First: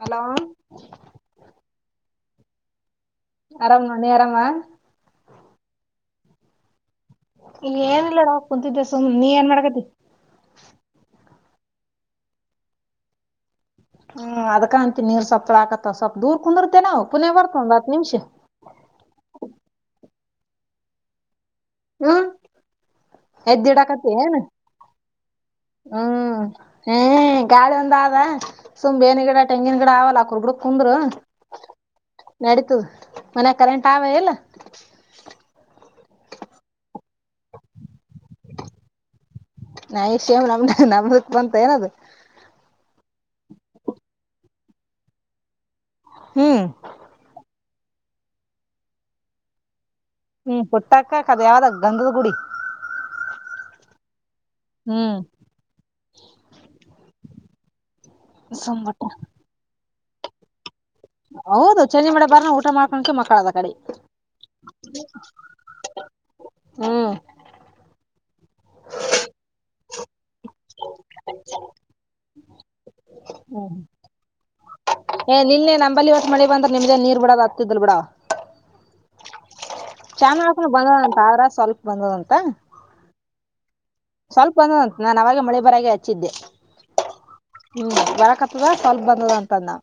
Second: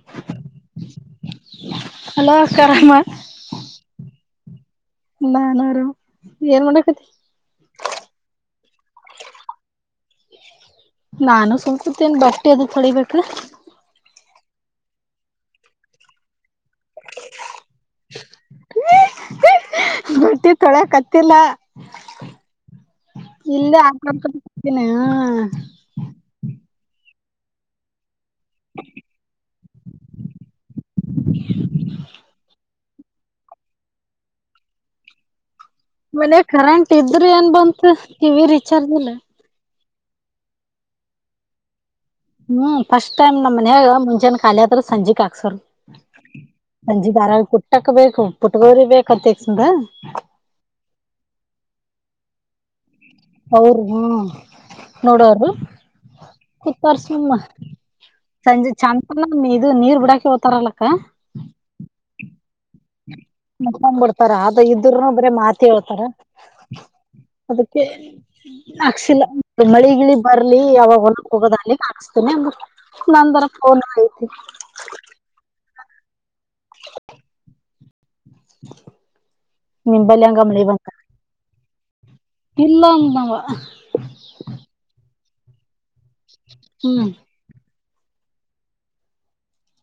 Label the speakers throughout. Speaker 1: Hello
Speaker 2: [unintelligible] hello ಅಕ್ಕರ ಮಾತ
Speaker 1: ಆರಾಮ ನೋಡು ನೀ ಆರಾಮಾ.
Speaker 2: ನಾನ ಆರಾಮ ಏನ್ ಮಾಡಕತಿ.
Speaker 1: ಏನಿಲ್ಲ ನೋಡ್ ಕುಂತಿದೆ ಸುಮ್ ನೀ ಏನ್ ಮಾಡ್ಕತಿ.
Speaker 2: ನಾನು ಸುಮ್ ಕುಂತೀನಿ ಬಟ್ಟೆ ಅದ ತೊಳಿಬೇಕ.
Speaker 1: ಹ್ಮ್ ಅದಕಂತಿ ನೀರ್ ಸವೊಪ್ಳ ಆಕತವ ಸ್ವಲ್ಪ ದೂರ್ ಕುಂದಿರ್ತೇ ನವ ಪುಣ್ಯ ಬರ್ತ ಒಂದು ಹತ್ ನಿಮಿಷ.
Speaker 2: ಬಟ್ಟಿ ತೊಳ ಕತ್ತಿಲ್ಲ
Speaker 1: ಹ್ಮ್
Speaker 2: ಇಲ್ಲೆ
Speaker 1: ಎದ್ದಿಡಾಕತಿ ಏನ್
Speaker 2: [unintelligible] [unintelligible]
Speaker 1: ಹ್ಮ್ [unintelligible] ಗಾಳಿ ಒಂದ ಆದ. ಸುಮ್ ಬೇವಿನ ಗಿಡ ತೆಂಗಿನ ಗಿಡ ಅವಲ್ಲ ಬುಡುಕ್ ಕುಂದ್ರ ನಡಿತದ. ಮನ್ಯಾಗಕರೆಂಟ್ ಆವ ಇಲ್ಲ.
Speaker 2: ಮನ್ಯಾಗ ಕರೆಂಟ್ ಇದ್ರು ಏನ್ ಬಂತ ಟಿವಿ ರೀಚಾರ್ಜ್ ಎಲ್ಲ.
Speaker 1: ನಾಷ್ಯಮ ನಮ್ದ ನಮ್ದತ್ ಬಂತ ಏನದು.
Speaker 2: ಹ್ಮ್ ಫಸ್ಟ್ ಟೈಮ್ ನಮ್ಮ ಮನ್ಯಾಗ ಮುಂಜಾನ ಖಾಲಿ ಆದ್ರ ಸಂಜೆಕ್ ಹಾಕ್ಸರ್.
Speaker 1: ಹ್ಮ್
Speaker 2: ಸಂಜೀದಾರಬವಾಯಿ ಕುಟ್ಟಕ್ ಬೇಕು ಪುಟ್ಗೋರಿ ಬೇಕಂತ ಎಕ್ಸಂದ.
Speaker 1: ಹ್ಮ್ ಪುಟ್ಟಕ ಕದು ಯಾವ್ದಾ ಗಂಧದ ಗುಡಿ.
Speaker 2: ಅವರು ಹ್ಮ
Speaker 1: ಹ್ಮ್
Speaker 2: ನೋಡರು. ಕೂತಾರ ಸುಮ್ಮ ಸಂಜೆ
Speaker 1: ಸುಮ್
Speaker 2: ಚಂದ
Speaker 1: ಬಿಟ್ಟ
Speaker 2: ಚಂತಾನ್ ಇದು ನೀರ್ ಬಿಡಾಕ ಹೋಗತಾರಲಕ್ಕ.
Speaker 1: ಹೌದು ಸಂಜೆ ಬರನ ಊಟ ಮಾಡ್ಕೊಂಡ ಮಕ್ಕಳದ ಕಡೆ
Speaker 2: ಮಕ್ಕೊಂದ್ಬಿಡ್ತಾರ ಆದು ಇದರುನು ಬರ ಮಾತೆ ಹೇಳ್ತಾರ.
Speaker 1: ಹ್ಮ್
Speaker 2: ಅದಕ್ಕೆ ಹಾಕ್ಸಿಲ್ಲ ಮಳಿಗಿಳಿ ಬರ್ಲಿ ಅವಾಗ ಹೊಲಕ ಹೋಗೋದಾಲೀ ಹಕಸ್ತೀನೀ ಅದ. ನಂದರ ಫೋನ ಐತಿನ್.
Speaker 1: ಏ ನಿನ್ನೆ ನಂಬಲ್ಲಿ ಇವತ್ತ್ ಮಳಿ ಬಂದ್ರ ನಿಮ್ದ ನೀರ್ ಬಿಡದು ಆಗ್ತಿದಿಲ್ಲ ಬಿಡ.
Speaker 2: [inaudible] ಹಂಗ ಮಳಿ
Speaker 1: ಚಾಮನಾಳ
Speaker 2: ಬಂತ
Speaker 1: ಬಂದದಂತ ಆದ್ರ ಸ್ವಲ್ಪ ಬಂದದಂತ..
Speaker 2: ಇಲ್ಲ ಅಂದವ.
Speaker 1: ಸ್ವಲ್ಪ ಬಂದಾದಂತ ನಾನ ಅವಾಗ ಮಳೆ ಬರಾಗೆ ಹಚ್ಚಿದ್ದೆ.
Speaker 2: ಹ್ಮ್
Speaker 1: ಹ್ಮ್ ಬರ್ಕತ್ತದ ಸ್ವಲ್ಪ ಬಂದಾದ ಅಂತ ಅದನ್.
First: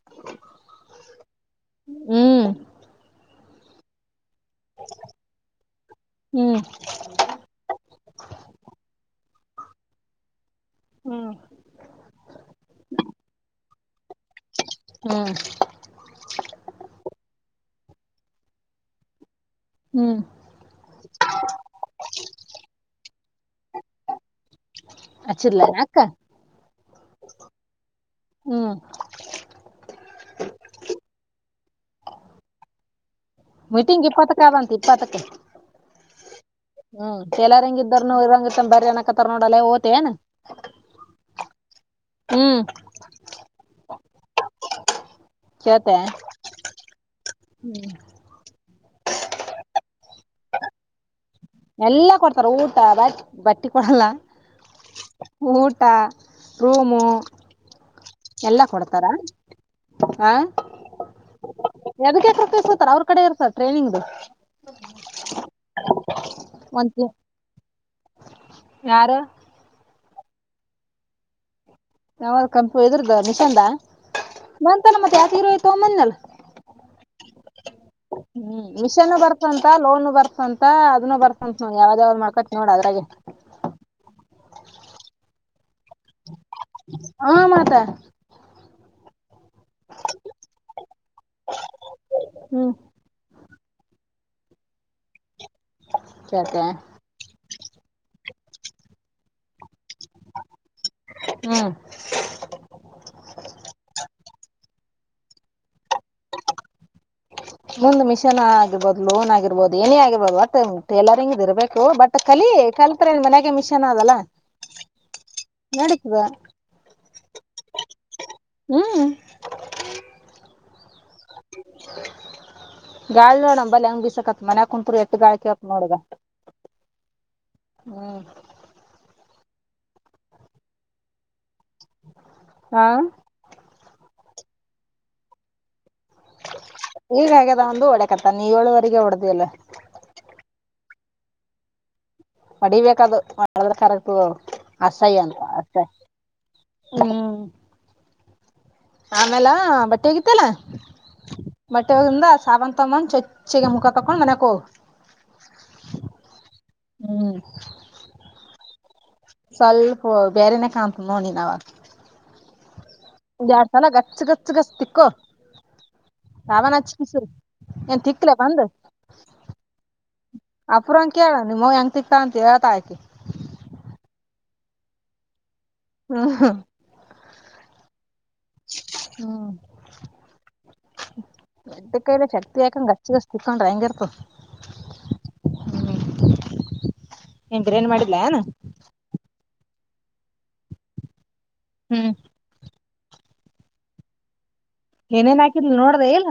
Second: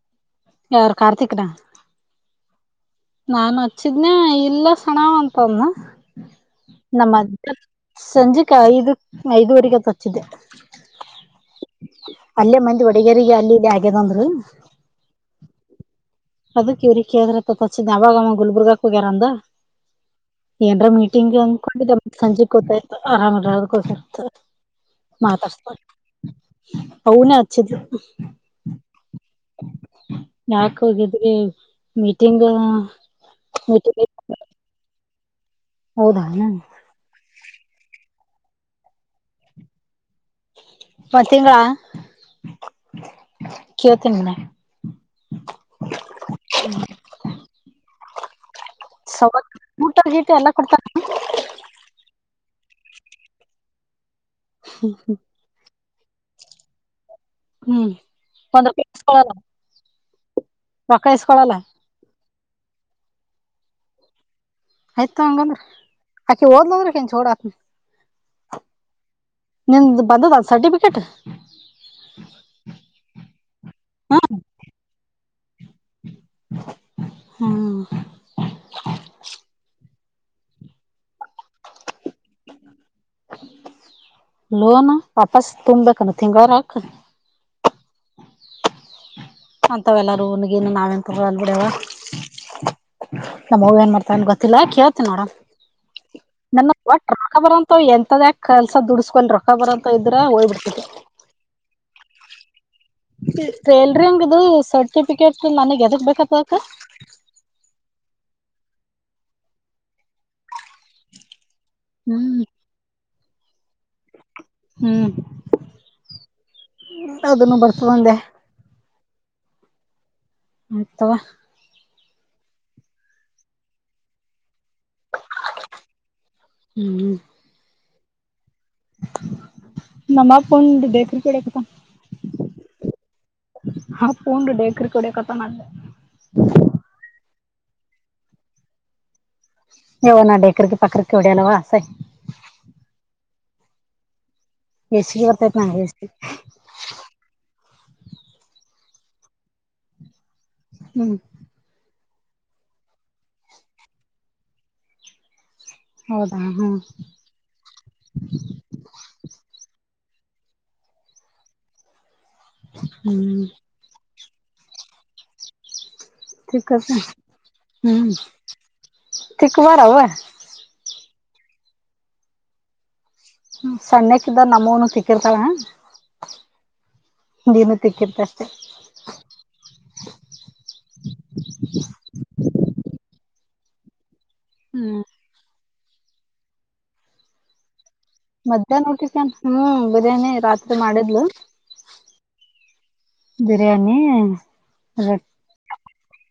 Speaker 2: ಯಾರ ಕಾರ್ತಿಕ್ ನಾ.
Speaker 1: ಹ್ಮ್
Speaker 2: ನಾನು ಹಚ್ಚಿದ್ನ ಇಲ್ಲ ಸಣ್ಣವ್ವ ಅಂತಂದ.
Speaker 1: ಹ್ಮ್
Speaker 2: ನಮ್ಮ [unintelligible] ಸಂಜಕ್ಕೆ ಐದಕ ಐದುವರೆಗೆ ತಚ್ಚಿದ್ದೆ.
Speaker 1: ಹ್ಮ್
Speaker 2: ಅಲ್ಲೇ ಮಂದಿ ವಡಗೇರಿ. ಅಲ್ಲಿ ಇಲ್ಲಿ ಆಗ್ಯದ ಅಂದರು
Speaker 1: ಹ್ಮ್
Speaker 2: ಅದಕ್ಕೆ ಇವರಿಕ್ಕೆ್ರ ಅವಾಗಮ್ಮ ಗುಲ್ಬುರ್ಗಕ್ ಹೋಗ್ಯಾರಂದ.
Speaker 1: ಹ್ಮ್
Speaker 2: ಏನರ ಮೀಟಿಂಗ್ ಅಂದ್ಕೊಂಡೆಮ್ಮತ್ ಸಂಜೆ ಕೂತಾತ ಆರಾಮ ಕೋರ್ತ ಮಾತಾತ
Speaker 1: ಹಚ್ಚಿದ್ಲೇನ ಅಕ್ಕ
Speaker 2: ನ ಅಚ್ಚಿದ
Speaker 1: ಹ್ಮ್
Speaker 2: ಯಾಕ ಹೋಗಿದ್ಿ ಮೀಟಿಂಗ್
Speaker 1: ಮೀಟಿಂಗ್ ಇಪ್ಪತ್ತಕ್ಕ ಆಗಂತ ಇಪ್ಪತ್ತಕ್ಕೆ
Speaker 2: ಹೌದಾ
Speaker 1: ಹ್ಮ್ ಚ ಎಲ್ಲಾರಂಗ ಇದರುನು ಇರಂಗತ್ತ ಬರಿ ಅನಕತ್ತಾರ ನೋಡಲ್ಲ ಓತೇಏನ್
Speaker 2: ಮತ್ತಂಗ
Speaker 1: ಹ್ಮ್
Speaker 2: ಕೇಳ್ತೀನ ನ
Speaker 1: ಕತೆ ಹ್ಮ್
Speaker 2: ಊಗತೆ ಎಲ್ಲ ಕೊಡ್ತ
Speaker 1: ಎಲ್ಲ ಕೊಡ್ತಾರ ಊಟ ಬ ಬಟ್ಟಿ ಕೊಡಲ್ಲ ಊಟ ರೂಮು
Speaker 2: ಹ್ಮ್
Speaker 1: ಎಲ್ಲಾ ಕೊಡ್ತಾರಾ
Speaker 2: ಮಕ್ಕಳ ಇಸ್ಕೊಳಲ್ಲ
Speaker 1: ಎದ ಸರ್ ಅವ್ರ ಕಡೆ ಇರ್ತರ್ ಟ್ರೈನಿಂಗ್ು
Speaker 2: ಆಯ್ತು ಹಂಗಂದ್ರ ಆಕಿ ಹೋದ್ಲಂದ್ರ ಕೆಂಚೋಡಾತ್ನ
Speaker 1: ಯಾರು
Speaker 2: ನಿಮ್ ಬಂದದ ಅ ಸರ್ಟಿಫಿಕೇಟ್
Speaker 1: ಯಾವಾಗ್ ಕಂಪ ಇದ್ರ್ದ ನಿಶಂದ ನಂತ ಮತ್ೆ ಯ ಇರ ಕಮನ್ನಲ್
Speaker 2: ಹ್ಮ್
Speaker 1: ಹ್ಮ್ ವಿಷನು ಬರ್ತಂತ ಲೋನು ಬರ್ತಂತ ಅದನ್ನು ಬರ್ತಂತ ನ ಯಾವ್ದಾವ್ದ್ ಮಾಡ್ಕೊತಿ ನೋಡ ಅ್ರಾಗೆ
Speaker 2: ಲೋನ್ ವಾಪಸ್ ತುಂಬ್ಬೇಕ ತಿಂಗರಕ್
Speaker 1: ಹಾ ಮಾತಾ
Speaker 2: ಅಂತಾವ ಎಲ್ಲಾರೂ ನ್ಗೇನು ನಾವೇನ್ ತಗಲ್ ಬಿಡವ
Speaker 1: ಹ್ಮ್
Speaker 2: ನಮ್ ಹಗ ಏನ್ ಮಾಡ್ತಾ ಅಂದ ಗೊತ್ತಿಲ್ಲಾ ಕೇಳ್ತ ನೋಡ
Speaker 1: ಕೇಳ್ತೆ
Speaker 2: ನನ್ನ ಒಟ್ಟ ರೊಕ್ಕ ಬರಂತ ಎಂತದ ಕೆಸ ದುಡಸ್ಕೊಿ ರೊ ಬರಂತ ಇದ್ರ ಹಓಯ್ ಬಿಿಡ್ತದೆ
Speaker 1: ಹ್ಮ್
Speaker 2: ಸೇಲ್ರಿ ಹಂಗದು ಸರ್ಟಿಫಿಕೇಟ್ ನನಗ್ ಎದಗ್ ಬೇಕತ್ತ ಅಕ
Speaker 1: ಮುಂದ್ ಮಿಷನ್ ಆಗಿರ್ಬೋದು ಲೋನ್ ಆಗಿರ್ಬೋದು ಏನೇ ಆಗಿರ್ಬೋದು ಮ ಟೇಲರಿಂಗ್ ಇರ್ಬೇಕು ಹೋ ಬಟ್
Speaker 2: ಹ್ಮ್
Speaker 1: ಕಲಿ ಕಲ್ತ್ರ ನ್ ಮನ್ಯಾಗ ಮಿಷನ್ ಆದದಲ್ಲ
Speaker 2: ಹ್ಮ್
Speaker 1: ನಡತದ
Speaker 2: ಅದನ್ನು ಬರ್ಸಬಂದೆ
Speaker 1: ಹ್ಮ
Speaker 2: ಆಯ್ತವಾ
Speaker 1: ಗಾಳಿ ನೋಡಂಬಲ್ಲಿ ಹೆಂಗ್ ಬಿಸಕತ್ ಮನ್ಯ ಕುಂಂತುರು ಎತ್ತ ಗಾಳಿ ಕೆಪ್ ನೋಡ್ದ ಹ್ಮ್
Speaker 2: ನಮ್ಮಪ್ಪ ಒಂದು ಬೇಕ್ರ ಕೊಡಬೇಕ
Speaker 1: ಹಾ
Speaker 2: ಹಾ ಪೂಂಡ ಡೇಕರಿ ಕೊಡ ಕತ ಮಾಡ್ದೆ
Speaker 1: ಈಗ ಹಾಗದ ಒಂದು ಓಡೆಕತ್ತ ನೀವು ಏಳುವರೆಗೆ ಹೊಡೆ್ದ್ಲ್ಲ
Speaker 2: ಯವ ನ ಡೆೇಕರಿರಿಗೆಿ ಪಕರಿಕ್ಕೆವಡ್ಯ ಅಲ್ಲ ವಸ
Speaker 1: ಹೊಡಿಬೇಕದು ಮಾಡದ್ರೆ ಕರೆಕ್ಟ ಅಸಾಯ್ಯ
Speaker 2: ಎಸಿಗೆ
Speaker 1: ಅಂತ
Speaker 2: ಬರ್ತೈತ್
Speaker 1: ಅಷ್ಟ
Speaker 2: ನಂಗೆ ಎಸಿ
Speaker 1: ಹ್ಮ್ ಆಮೇಲ ಬಟ್ಟೆಗಿತ್ತಲ್ಲಾ
Speaker 2: ಹ್ಮ್
Speaker 1: ಬಟ್ಟೆ ಹೋಗಿಂದ ಸಾವಂತ ತಗೊಂಡ್ ಚೊಚ್ಚಗ ಮುಖ ಕಕೊಂಡ್ ಮನ್ಯಕ್ ಹೋಗ
Speaker 2: ಹೌದಾ ಹ್ಮ್
Speaker 1: ಹ್ಮ್ ಸ್ವಲ್ಪ ಬೇರೆನ ಕಾಣ್ಂತ ನೋಡು ನೀನವಾಗ
Speaker 2: ಹ್ಮ್
Speaker 1: ಚಲ ಗಚ್ಚ ಗಚ್ಗಸ್ತಿಕ್ಕೋ
Speaker 2: ತಿಕ್ಕ
Speaker 1: ಶಬಾನಾ ಹಚ್ಸ ಏನ್
Speaker 2: ಹ್ಮ್
Speaker 1: ತಿಕ್ಲೆ ಬಂದು
Speaker 2: ತಿಕ್ಕಬಾರವ
Speaker 1: ಅಪುರಾಂಗ ಕೇಳ ನಿಮ್ಮವ್ವ ಹೆಂಗ್ ತಿಗ್ತಾಳ ಅಂತ ಹೇಳ್ತಾಳ ಆಕಿ
Speaker 2: ಹ ಸಣ್ಣಕ್ಕಿದ್ದಾಗ್ ನಮ್ಮವ್ನು ತಿಕ್ಕೆಂತಳ
Speaker 1: ಹಾ ಹಾ
Speaker 2: ನೀನು ತಿಕ್ಕತ್ತಿ ಅಷ್ಟೆ
Speaker 1: ಹ್ಮ ಎಡ್ಡು ಕೈಲೆ ಶಕ್ತಿ ಆಕೆಂಡ್ ಗಚ್ಚ್ ಗಚ್ಚ್ ತಿಕ್ಕೊಂಡ್ರೆಂಗ್ ಇರ್ತದ್
Speaker 2: ಹ್ಮ್
Speaker 1: ಹ್ಮ್ ಬ್ರಿಯಾನಿ ಮಾಡಿದ್ಲಾ ಎನ್
Speaker 2: ನೋಟ [unintelligible] ಹ್ಮ್ ಬಿರಾನಿ ರಾತ್ರಿ ಮಾಡಿದ್ಲು [unintelligible]
Speaker 1: ಹ್ಮ್
Speaker 2: ಬಿರಿಯಾನೀ
Speaker 1: ಏನೇನ್ ಹಾಕಿದ್ಲ್ ನೋಡಿದ್ಯಾ ಇಲ್ಲ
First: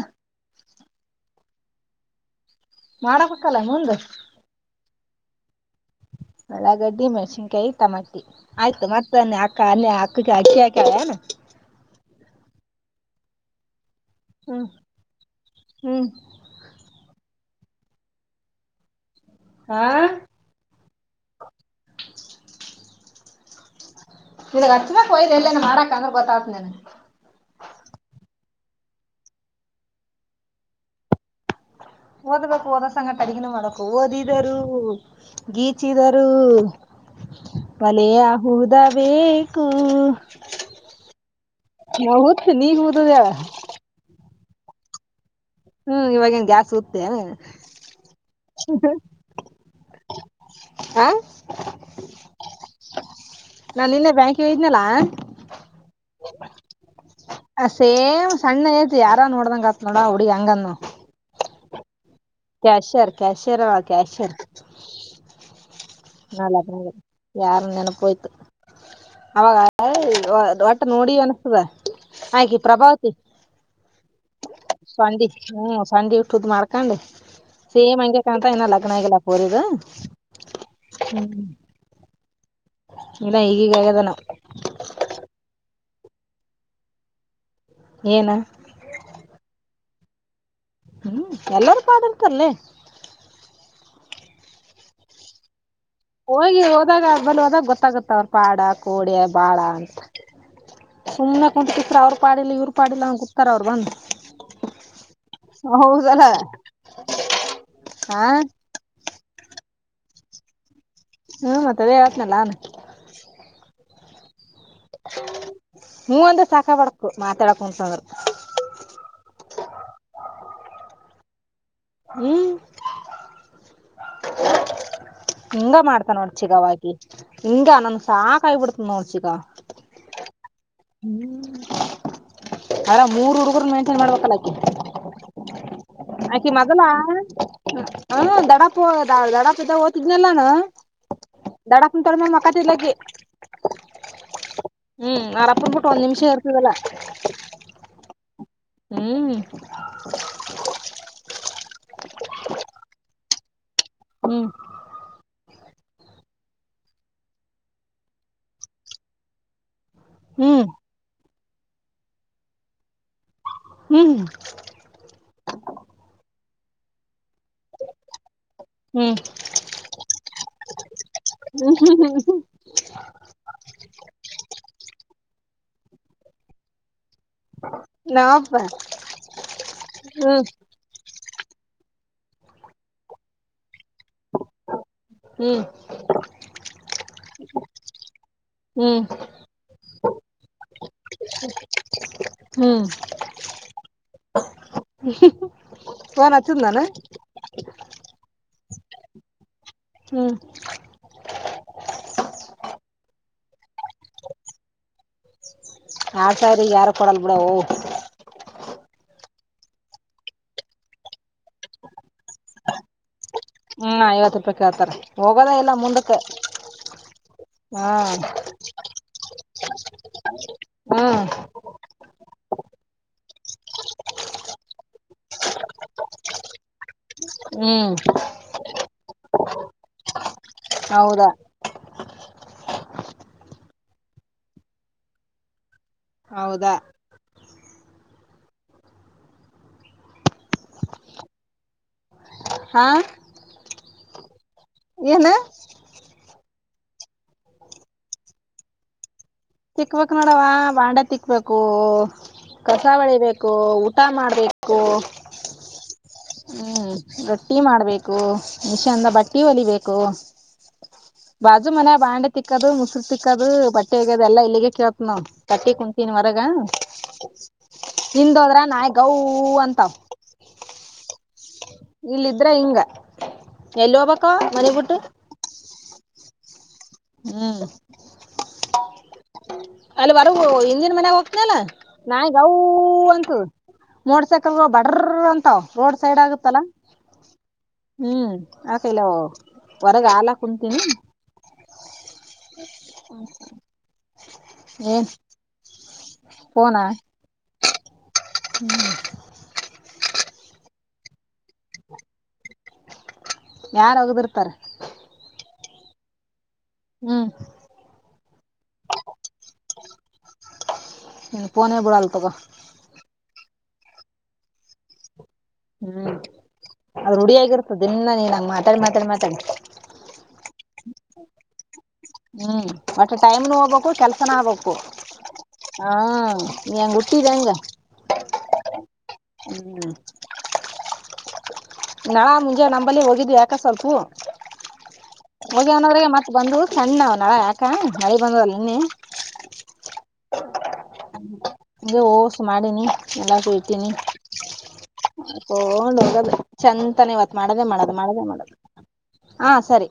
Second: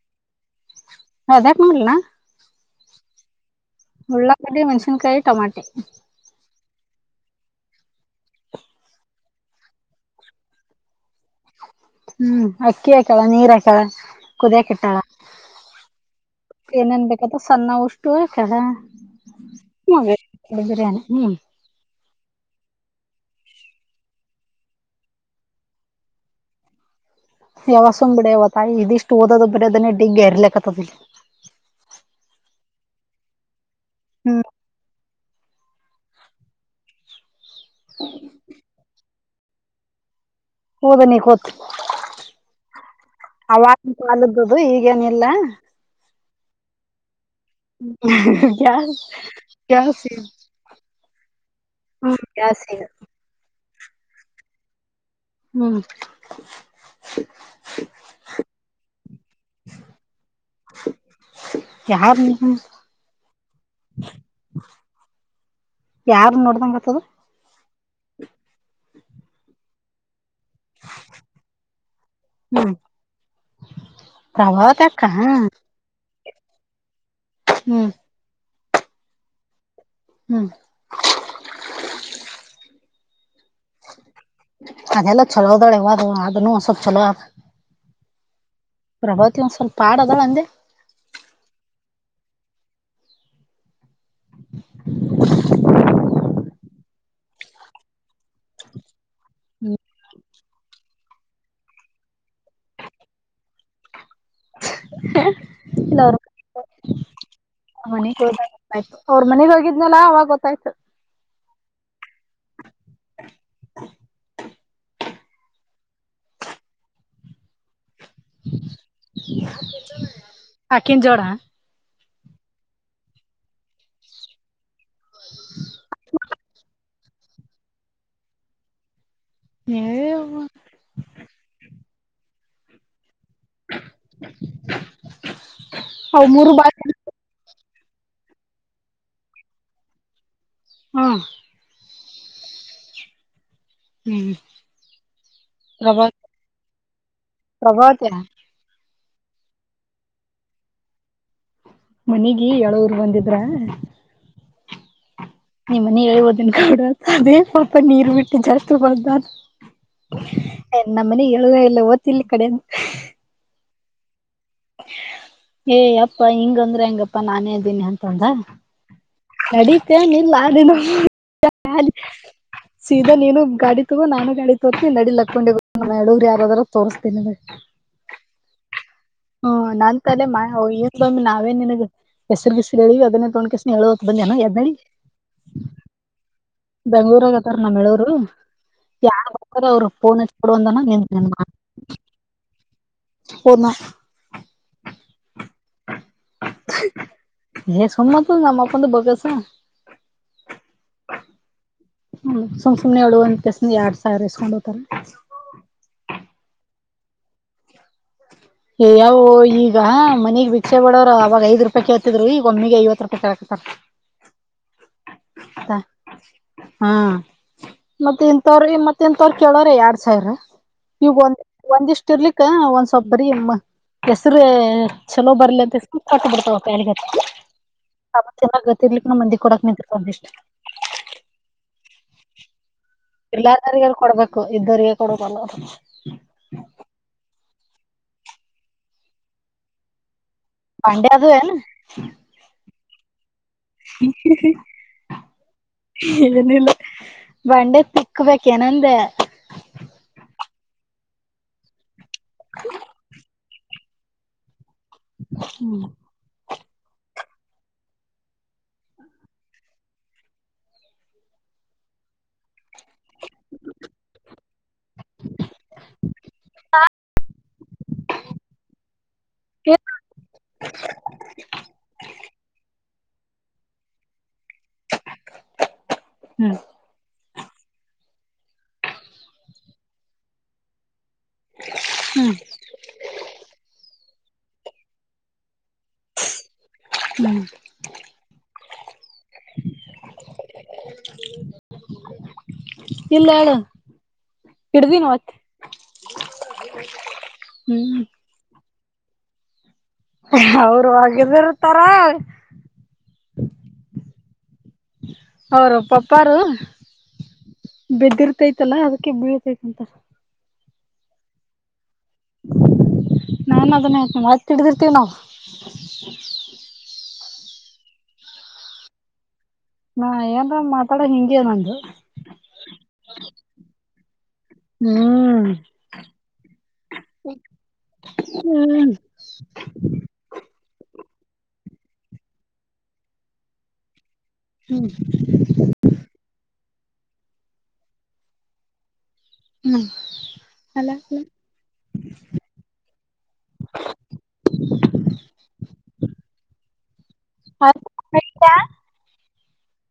Speaker 2: ಅದ್ಯಾಕ ನೋಡ್ಲಿ ನಾನು
Speaker 1: ಮಾಡಬೇಕ್ಕಲ್ಲ ಮುಂದ್
Speaker 2: ಉಳಾಗಡ್ಡಿ ಮೆಣಸಿನ್ಕಾಯಿ ಟಮಟಿ
Speaker 1: ಉಳಗಡ್ಡಿ ಮೆಣಸನ್ಕಾಯಿತ ಟಮಟ್ಟಿ ಆಯ್ತು ಮತ್ತೆತ್ ಅನ್ನೆ ಅಕ್ಕ ಅನ್ನಯ ಅಕ್ಕಗ್ ಅಕ್ಕಿ ಆಕ್ಕಯಾಳೆನ್
Speaker 2: ಹ್ಮ್ ಅಕ್ಕಿ ಹಾಕ್ಯಾಳ ನೀರ್ ಹಾಕ್ಯಾಳ ಕುದ್ಯಾಕ್
Speaker 1: ಹ್ಮ್
Speaker 2: ಕೆಟ್ಟಳ
Speaker 1: ಹ್ಮ್
Speaker 2: ಕೇನೇನ್ ಬೇಕತ್ತ ಸಣ್ಣ ಉಷ್ಟು ಹಾಕದ
Speaker 1: ಆ
Speaker 2: ಬಿರಿಯಾನಿ ಹ್ಮ್
Speaker 1: ನಿನಗ್ ಹಚ್ಬಕ್ ವಯ್ದ್ ಎಲ್ಯಾನ ಮಾಡಕ್ ಅಂದ್ರ ಗೊತ್ತಾತ್ ನನ್
Speaker 2: ಯಾವ ಸುಮ್ ಬುಡೆವ್ ತಾಯಿ ಇದಿಷ್ಟು ಓದದು ಬರ್ಯಾದನು ಡಿಗ್ಗಿ ಅರ್ಲ್ಯಾಕತ್ಯಾದ್ ಇಲ್ಲಿ
Speaker 1: ಓದ್ಬೇಕು ಓದ ಸಂಗಟ್ ಅಡಗಿನು ಮಾಡಕು
Speaker 2: ಹ್ಮ್
Speaker 1: ಓದಿದರೂ ಗೀಚಿದಾರೂ ಒಲೆಯ ಹೂದ ಬೇಕು
Speaker 2: ಓದ ನೀ ಕೂತ್
Speaker 1: ನಾಊತ್ತ್ ನೀ ಹೂದದೇಳ್
Speaker 2: ಕಾಲದುದು ಈಗೇನಿಲ್ಲಾ
Speaker 1: ಹ್ಮ್ ಇವಾಗೇನ್ ಗ್ಯಾಸ್ ಹುತ್ತೇನಿಗ್
Speaker 2: ಗ್ಯಾ [unintelligible] ಗ್ಯಾಸಿ [unintelligible]
Speaker 1: ಆ
Speaker 2: ಹ್ಮ ಗ್ಯಾಸೇ
Speaker 1: ನಾ ನಿನ್ನೇ ಬ್ಯಾಂಕಿ ಹೊಗಿದ್ನೆಲ್ಲಾ
Speaker 2: ಹ್ಮ್
Speaker 1: ಆ ಸೇಮ್ ಸಣ್ಣ ತಿ ಯಾರ ನೋಡ್ದಂಗ ಆತ್ ನೋಡ ಅಡಿ ಹೆಂಗದ್ನೋಡ್
Speaker 2: ಯಾರ
Speaker 1: ಕ್ಯಾಷರ್ ಕ್ಯಾಷರ್ ಕ್ಯಾಷರ್
Speaker 2: ಯಾರ್ ನೋಡ್ದಂಗ ಆತದ
Speaker 1: [unintelligible] ಯಾರ ನೆನಪೋಯ್ತು ಅವಾಗ [inaudible] ಒಟ್ಟ ನೋಡಿವ್ ಅನಸ್ದದ ಆಕಿ ಪ್ರಭಾವತಿ
Speaker 2: ಪ್ರಭಾತ್
Speaker 1: ಸೊಂಡಿ ಹ್ಮ ಸೊಂಡಿ ಇಟ್ಟುದ್ ಮಾಡ್ಕೊಂಡ್ ಸೇಮ್ ಹಂಗೆ ಅಂತ ಇನ್ನ ಲಗ್ನ ಆಗಿಲ್ಲ ಪೋರಿದೂ
Speaker 2: ಹ್ಮ್
Speaker 1: ಹ್ಮ್ ಇಲ್ಲ ಈಗಾಗ್ಯಾದನ
Speaker 2: ಅದೆಲ್ಲ ಚಲೋ ಅದಾಳೆವ ಅದನು ಸ್ವಲ್ಪ್ ಚಲೋ ಅ
Speaker 1: ಏನ್
Speaker 2: ಪ್ರಭವತಿ ಒಂದ್ ಸ್ವಲ್ಪ ಪಾಡ್ ಅದಳ್ ಅಂದೆ
Speaker 1: ಹ್ಮ್ ಎಲ್ಲರೂ ಪಾಡಂತರ್ಲೇ
Speaker 2: [inaudible]
Speaker 1: ಹೋಗಿ ಹೋದಾಗ ಬಲಿ ಹೋದಾಗ ಗೊತ್ತಾಗುತ್ತ ಅವ್ರ ಪಾಡ ಕೋಡ್ಯಾ ಬಾಳ ಅಂತ ಸುಮ್ಮನೆ ಕುಂತ್ಬುಟ್ರ ಅವ್ರು ಪಾಡಿಲ್ಲ ಇವ್ರು ಪಾಡಿಲ್ಲ ಅ ಕುತಾರ ಅವರ್ ಬಂದ್
Speaker 2: ಇಲ್ಲ ಅವ್ರ
Speaker 1: ಹೌದಲ್ಲ ಆ
Speaker 2: ಆಯ್ತು ಅವ್ರ ಮನೆಗ್ ಹೋಗಿದ್ನಲ್ಲ ಆವಾಗ ಗೋತ್ತಾಯ್ತು
Speaker 1: ಹ್ಮ್ ಮತ್ತದೇ ಹಳ್ತನಲ್ಲ ಹೂ ಒಂದ ಸಾಕ ಬಡಕು ಮಾತಾಡಕುಂತಂದ್ರರು
Speaker 2: ಅಕ್ಕಿನ ಜೋಡ
Speaker 1: ಹ್ಮ್ ಹಿಂಗ ಮಾಡ್ತ ನೋಡ್ ಚಿಗಾವ ಇಂಗ ನಂದು ಸಾಕೈಬಿಡತ ನೋಚಿಕ
Speaker 2: [inaudible] [unintelligible]
Speaker 1: ಹ್ಮ್ ಯರ ಮೂರು ಹುಡುಗರ ಮ ಮಾಡ್ಬೇಕಲ್ಲ ಆಕಿ
Speaker 2: ಅವ್ ಮೂರು
Speaker 1: ಆಕಿ
Speaker 2: ಬಾಳ
Speaker 1: ಮೊದಲ ಹ ದಡಪ ಹೋಗದ ದಡಪ ಇದ್ದ ಓ್ತದ್ನಲ್ಲಾನು
Speaker 2: ಹಾ
Speaker 1: ದೊಡಕೊಂಡ ತಡೆ ಮಾತಿಲ್ಲ
Speaker 2: ಹ್ಮ್
Speaker 1: ಹ್ಮ್ ಅರಪ್ಪ ಬಿಟ್ಟು ಒಂದ
Speaker 2: ಪ್ರಭಾ
Speaker 1: ನಿಮಿಷೇರ್ತದಲ್ಲ
Speaker 2: ಪ್ರಭಾವತಿ ಆ
Speaker 1: ಹ್ಮ್
Speaker 2: ಮನೆಗ ಯಳ ರ್ ಬಂದಿದ್ರ
Speaker 1: ಹ್ಮ್
Speaker 2: ನಿಮ್ಮ ಮನ ಹೇಳ್ಬೋದನ್ ಕೂಡ ಅದೇ ಸ್ವಲ್ಪ ನೀರು ಬಿಟ್ಟು ಜಾಸ್ತಿ ಬ್ದ
Speaker 1: ಹ್ಮ್
Speaker 2: ನಮ್ಮನೆ ಹೇಳಳುದ ಇಲ್ಲ ಓದತಿಲಿ ಕಡೆ
Speaker 1: ಹ್ಮ್
Speaker 2: ಏಯ ಅಪ್ಪಾ ಹಿಂಗಂದ್ರ ಹಂಗಪ್ಪಾ ನಾನೇ ಇದ್ದೀನಿ ಅಂತಂದ
Speaker 1: ಹ್ಮ್
Speaker 2: ನಡೀತೇನೆ ಇಲ್ಲ ಅನ [unintelligible] [unintelligible] ಸೀದಾ ನೀನು ಗಾಡಿ ತಗೋ ನಾನು ಗಾಡಿ ತೋತೀನಿ ನಡಿಲಿ ಹಕ್ಕೊಂಡಿಗಡೂರು ಯಾರ್ದಾದಾರೂ ನ ತೋರಿಸ್ತುನಿ
Speaker 1: ನಾವಪ್ಪ
Speaker 2: ಹ್ಮ ನನ್ ಕಲೆ ಮಾ ಹ ಬಮ್ಮ್ ನಾವೇನ್ ನಿನಗ್ ಹೆಸರು ಬಿಸಿಲು ಹೇಳಿ ಅದನ್ನೇ ತೋಕಿಸ ಹೇಳೋ ಬಂದಿನ ಎದ್ದಡಿ
Speaker 1: ಹ್ಮ್
Speaker 2: ಬೆಂಗಳೂರ್ಗತ್ತಾರ ನಮ್ಮ್ರು
Speaker 1: ಹ್ಮ್
Speaker 2: ಯ ಅವ್ರುಫೋನ್ ಇಟ್ ಕೊಡು ಅದನಾ ನಿ
Speaker 1: ಹ್ಮ್
Speaker 2: ಹೋದ್ನ
Speaker 1: ನ್ ನಚ್ಚದಾನ
Speaker 2: ಹ ಸುಮ್ಮತ ನಮ್ಮಪ್ಪಂತ ಬಗಸ
Speaker 1: ಹ್ಮ್
Speaker 2: ಹ್ಮ ಸುಮ್ ಸುಮನೆ ಎಳುಂತ ಕೆಸ ಎರಡ್ ಸಾವಿರ ಇಸ್ಕೊಂಡ್ ಹೋಗತಾರ
Speaker 1: ಆರು ಸಾವಿರ ಯಾರು ಕೊಡಲ್ ಬಿಡವು
Speaker 2: ಹ [inaudible] ಯಾವವು ಈಗ ಮನೆಗ್ ಭಿಕ್ಷೆ ಬಡೋರ ಅವಾಗ ಐವಥ್ ರೂಪಾಯಿ ಕೇಳ್ತಿದ್ರು ಈಗ ಒಮ್ಮಿಗೆ ಐವತ್ತು ರೂಪಾಯಿ ಕರ
Speaker 1: ಹಾ ಐವತ್ತು ರೂಪಾಯ ಕೇಳ್ತಾರೆ ರೆ ಹೋಗೋದ ಇಲ್ಲ ಮುಂದಕ್ಕೆ ಹಾ
Speaker 2: ತ್ರ ಮತ್ತೇನ್ ತ್ರ ಕೇಳೋರ ಎರಡ್ ಸೈಇವ
Speaker 1: ಹ್ಮ್
Speaker 2: ಒಂದ ಒಂದಿಷ್ಟ ತಿರ್ಲಿಕ್ಕ ಒಂದ್ ಸ್ಬ್ ಬರಿ ಹೆಸರು ಚಲೋ ಬರ್ಲಿ ಅಂತ ಕಟ್ಟ ಬಿಡ್ತಾವಪ್ಪಲ್ಲಿ ಗತ್ತ
Speaker 1: ಹ್ಮ್
Speaker 2: ಚೆನ್ನಾಗ ಗತ್ತಿರ್ಲಿಕ್ಕಕ್ ನ ಮಂದಿ ಕೊಡಕ್ ನಿಂತ.
Speaker 1: ಹೌದಾ
Speaker 2: ಇಲ್ಲಾದ್ರಗಏನ್ ಕೊಡ್ಬೇಕು ಇದ್ದರಿಗೆ ಕೊಡಬೇಕು ಅನ್ನೋ
Speaker 1: ಹೌದಾ
Speaker 2: ಬಾಂಡ್ಯ ಅದಾವೆನ್
Speaker 1: ಹಾ
Speaker 2: ಮ [inaudible]
Speaker 1: ಏನ
Speaker 2: ಇದನಿಲ್ಲ ಬಂಡೆ ತಿಕ್ಬೇಕೇಏನಂದ
Speaker 1: ತಿಕ್ಬೇಕಕ್ ನೋಡವಾ ಬಾಂಡೆ ತಿಕ್ಬೇಕು. ಕಸಾವಳಿಬೇಕು ಊಟ ಮಾಡಬೇಕು
Speaker 2: ಹ್ಮ್
Speaker 1: ಹ್ಮ್ ರೊಟ್ಟಿ ಮಾಡ್ಬೇಕು ಮೀಶಂದ ಬಟ್ಟಿ ಒಲಿಬೇಕು ಬಾಜು ಮನ ಬಾಂಡೆ ತಿಕ್ಕೋದು ಮುಸರು ತಿಕ್ಕದು ಬಟ್ಟೆ ಹೇಗದ ಎಲ್ಲ ಇಲ್ಲಿಗೆ ಕೇಳತ್ ನೋಡು. ಕಟ್ಟಿ ಕುತೀನ್ ಹೊರಗ ನಿಿಂದ ಹೋದ್ರ ನಾಯಿಗೌ ಅಂತವಾ
Speaker 2: [inaudible]
Speaker 1: ಇಲ್ಲ ಇದ್ರೆ ಹಿಂಗ ಎಲ್ಲಿ ಹೋಗ್ಬೇಕ ಮನೆ ಬಿುಟ್ಟು
Speaker 2: ಹ್ಮ್
Speaker 1: ಹ್ಮ್ ಅಲ್ಲಿ ಬರಗ ಹಿಂದಿನ ಮನ್ಯಾಗ ಹೋಗ್ತನಲ್ಲ ನಾಯಗವು ಅಂತ ಮೋಡ್ಸಕಲ್ ಬಡ್ರ ಅಂತಾವ ರೋಡ್ ಸೈಡ್ ಆಗುತ್ತಲ್ಲಾ ಹ್ಮ್ ಆಕಲ್ಲ ಹೊರಗ ಹಾಲ ಕುಂತೀನಿ
Speaker 2: ಹ್ಮ
Speaker 1: [unintelligible]
Speaker 2: ಹಿಡ್ದಿನ್
Speaker 1: ಏನ್
Speaker 2: ಒತ್ತಿ
Speaker 1: ಫೋನ್ ಆ
Speaker 2: ಹ್ಮ್
Speaker 1: ಹ್ಮ್
Speaker 2: ಅವರು ಹೋಗದು ಇರ್ತಾರ
Speaker 1: ಯಾರ ಹೋಗಡಿರತರ
Speaker 2: ಅವರು ಪಪಾರು
Speaker 1: ಹ್ಮ್
Speaker 2: ಬೆದಿರ್ತೈತಲ್ಲಾ ಅದಕ್ಕೆ ಬೀಳ್ತೈಂತ
Speaker 1: ನಿನ್ ಪೋನ ಬಿಳಲ್ಲ ತಗ
Speaker 2: ನಾ ಅದನ್ನೇ ಆತ ಮತ್ತ ಹಡಿದಿರ್ತೀವಿ ನಾವು
Speaker 1: ಹ್ಮ್ ಅದು ರೂಢಿಯಾಗಿರ್ತದೆ ಇನ್ನ ನೀನ್ಂಗ ಮಾತಾಡಿ ಮಾತಾಡಿ ಮಾತಾಡ್ತ
Speaker 2: ನಾ ಏನ್ ಮಾತಾಡ ಹಿಂಗಗೆ ನಂದು
Speaker 1: ಹ್ಮ್ ಮತ್ತೆ ಟೈಮ್ ನ ಹೋಗ್ಬೇಕು ಕೆಲ್ಸನ ಆಗ್ು
Speaker 2: ಹ್ಮ್
Speaker 1: ಹ್ಮ. [inaudible]
Speaker 2: [inaudible]
Speaker 1: ಹ್ಮ್. [unintelligible] ನಾ ಮುಂಜೆ ನಂಬಲ್ಲಿ ಹೋಗಿದ್ವಿ ಯಾಕ ಸ್ವಲ್ಪ ಹೋಗಿನವರ ಮತ್ತ. ಬಂದವು ಸಣ್ಣ ನ್ ನಳ ಯಾಕ ಮಳಿ ಬಂದದ ನಿನ್ನೆ.
Speaker 2: [inaudible]
Speaker 1: ಅೇ [unintelligible] ಹೋಸು ಮಾಡಿನಿ ಎಲ್ಲಕ್ಕೂ ಇತೀನಿ. ಹಗೊಂಡ್ ಹೋಗದು ಚಂತಾನ ಇವತ್ ಮಾಡದೇ
Speaker 2: ಅರ್ಥ
Speaker 1: ಮಾಡದು ಮಾಡದೇ
Speaker 2: ಆಯ್ತಾ?
Speaker 1: ಮಾಡದು. ಹಾ ಸರಿ.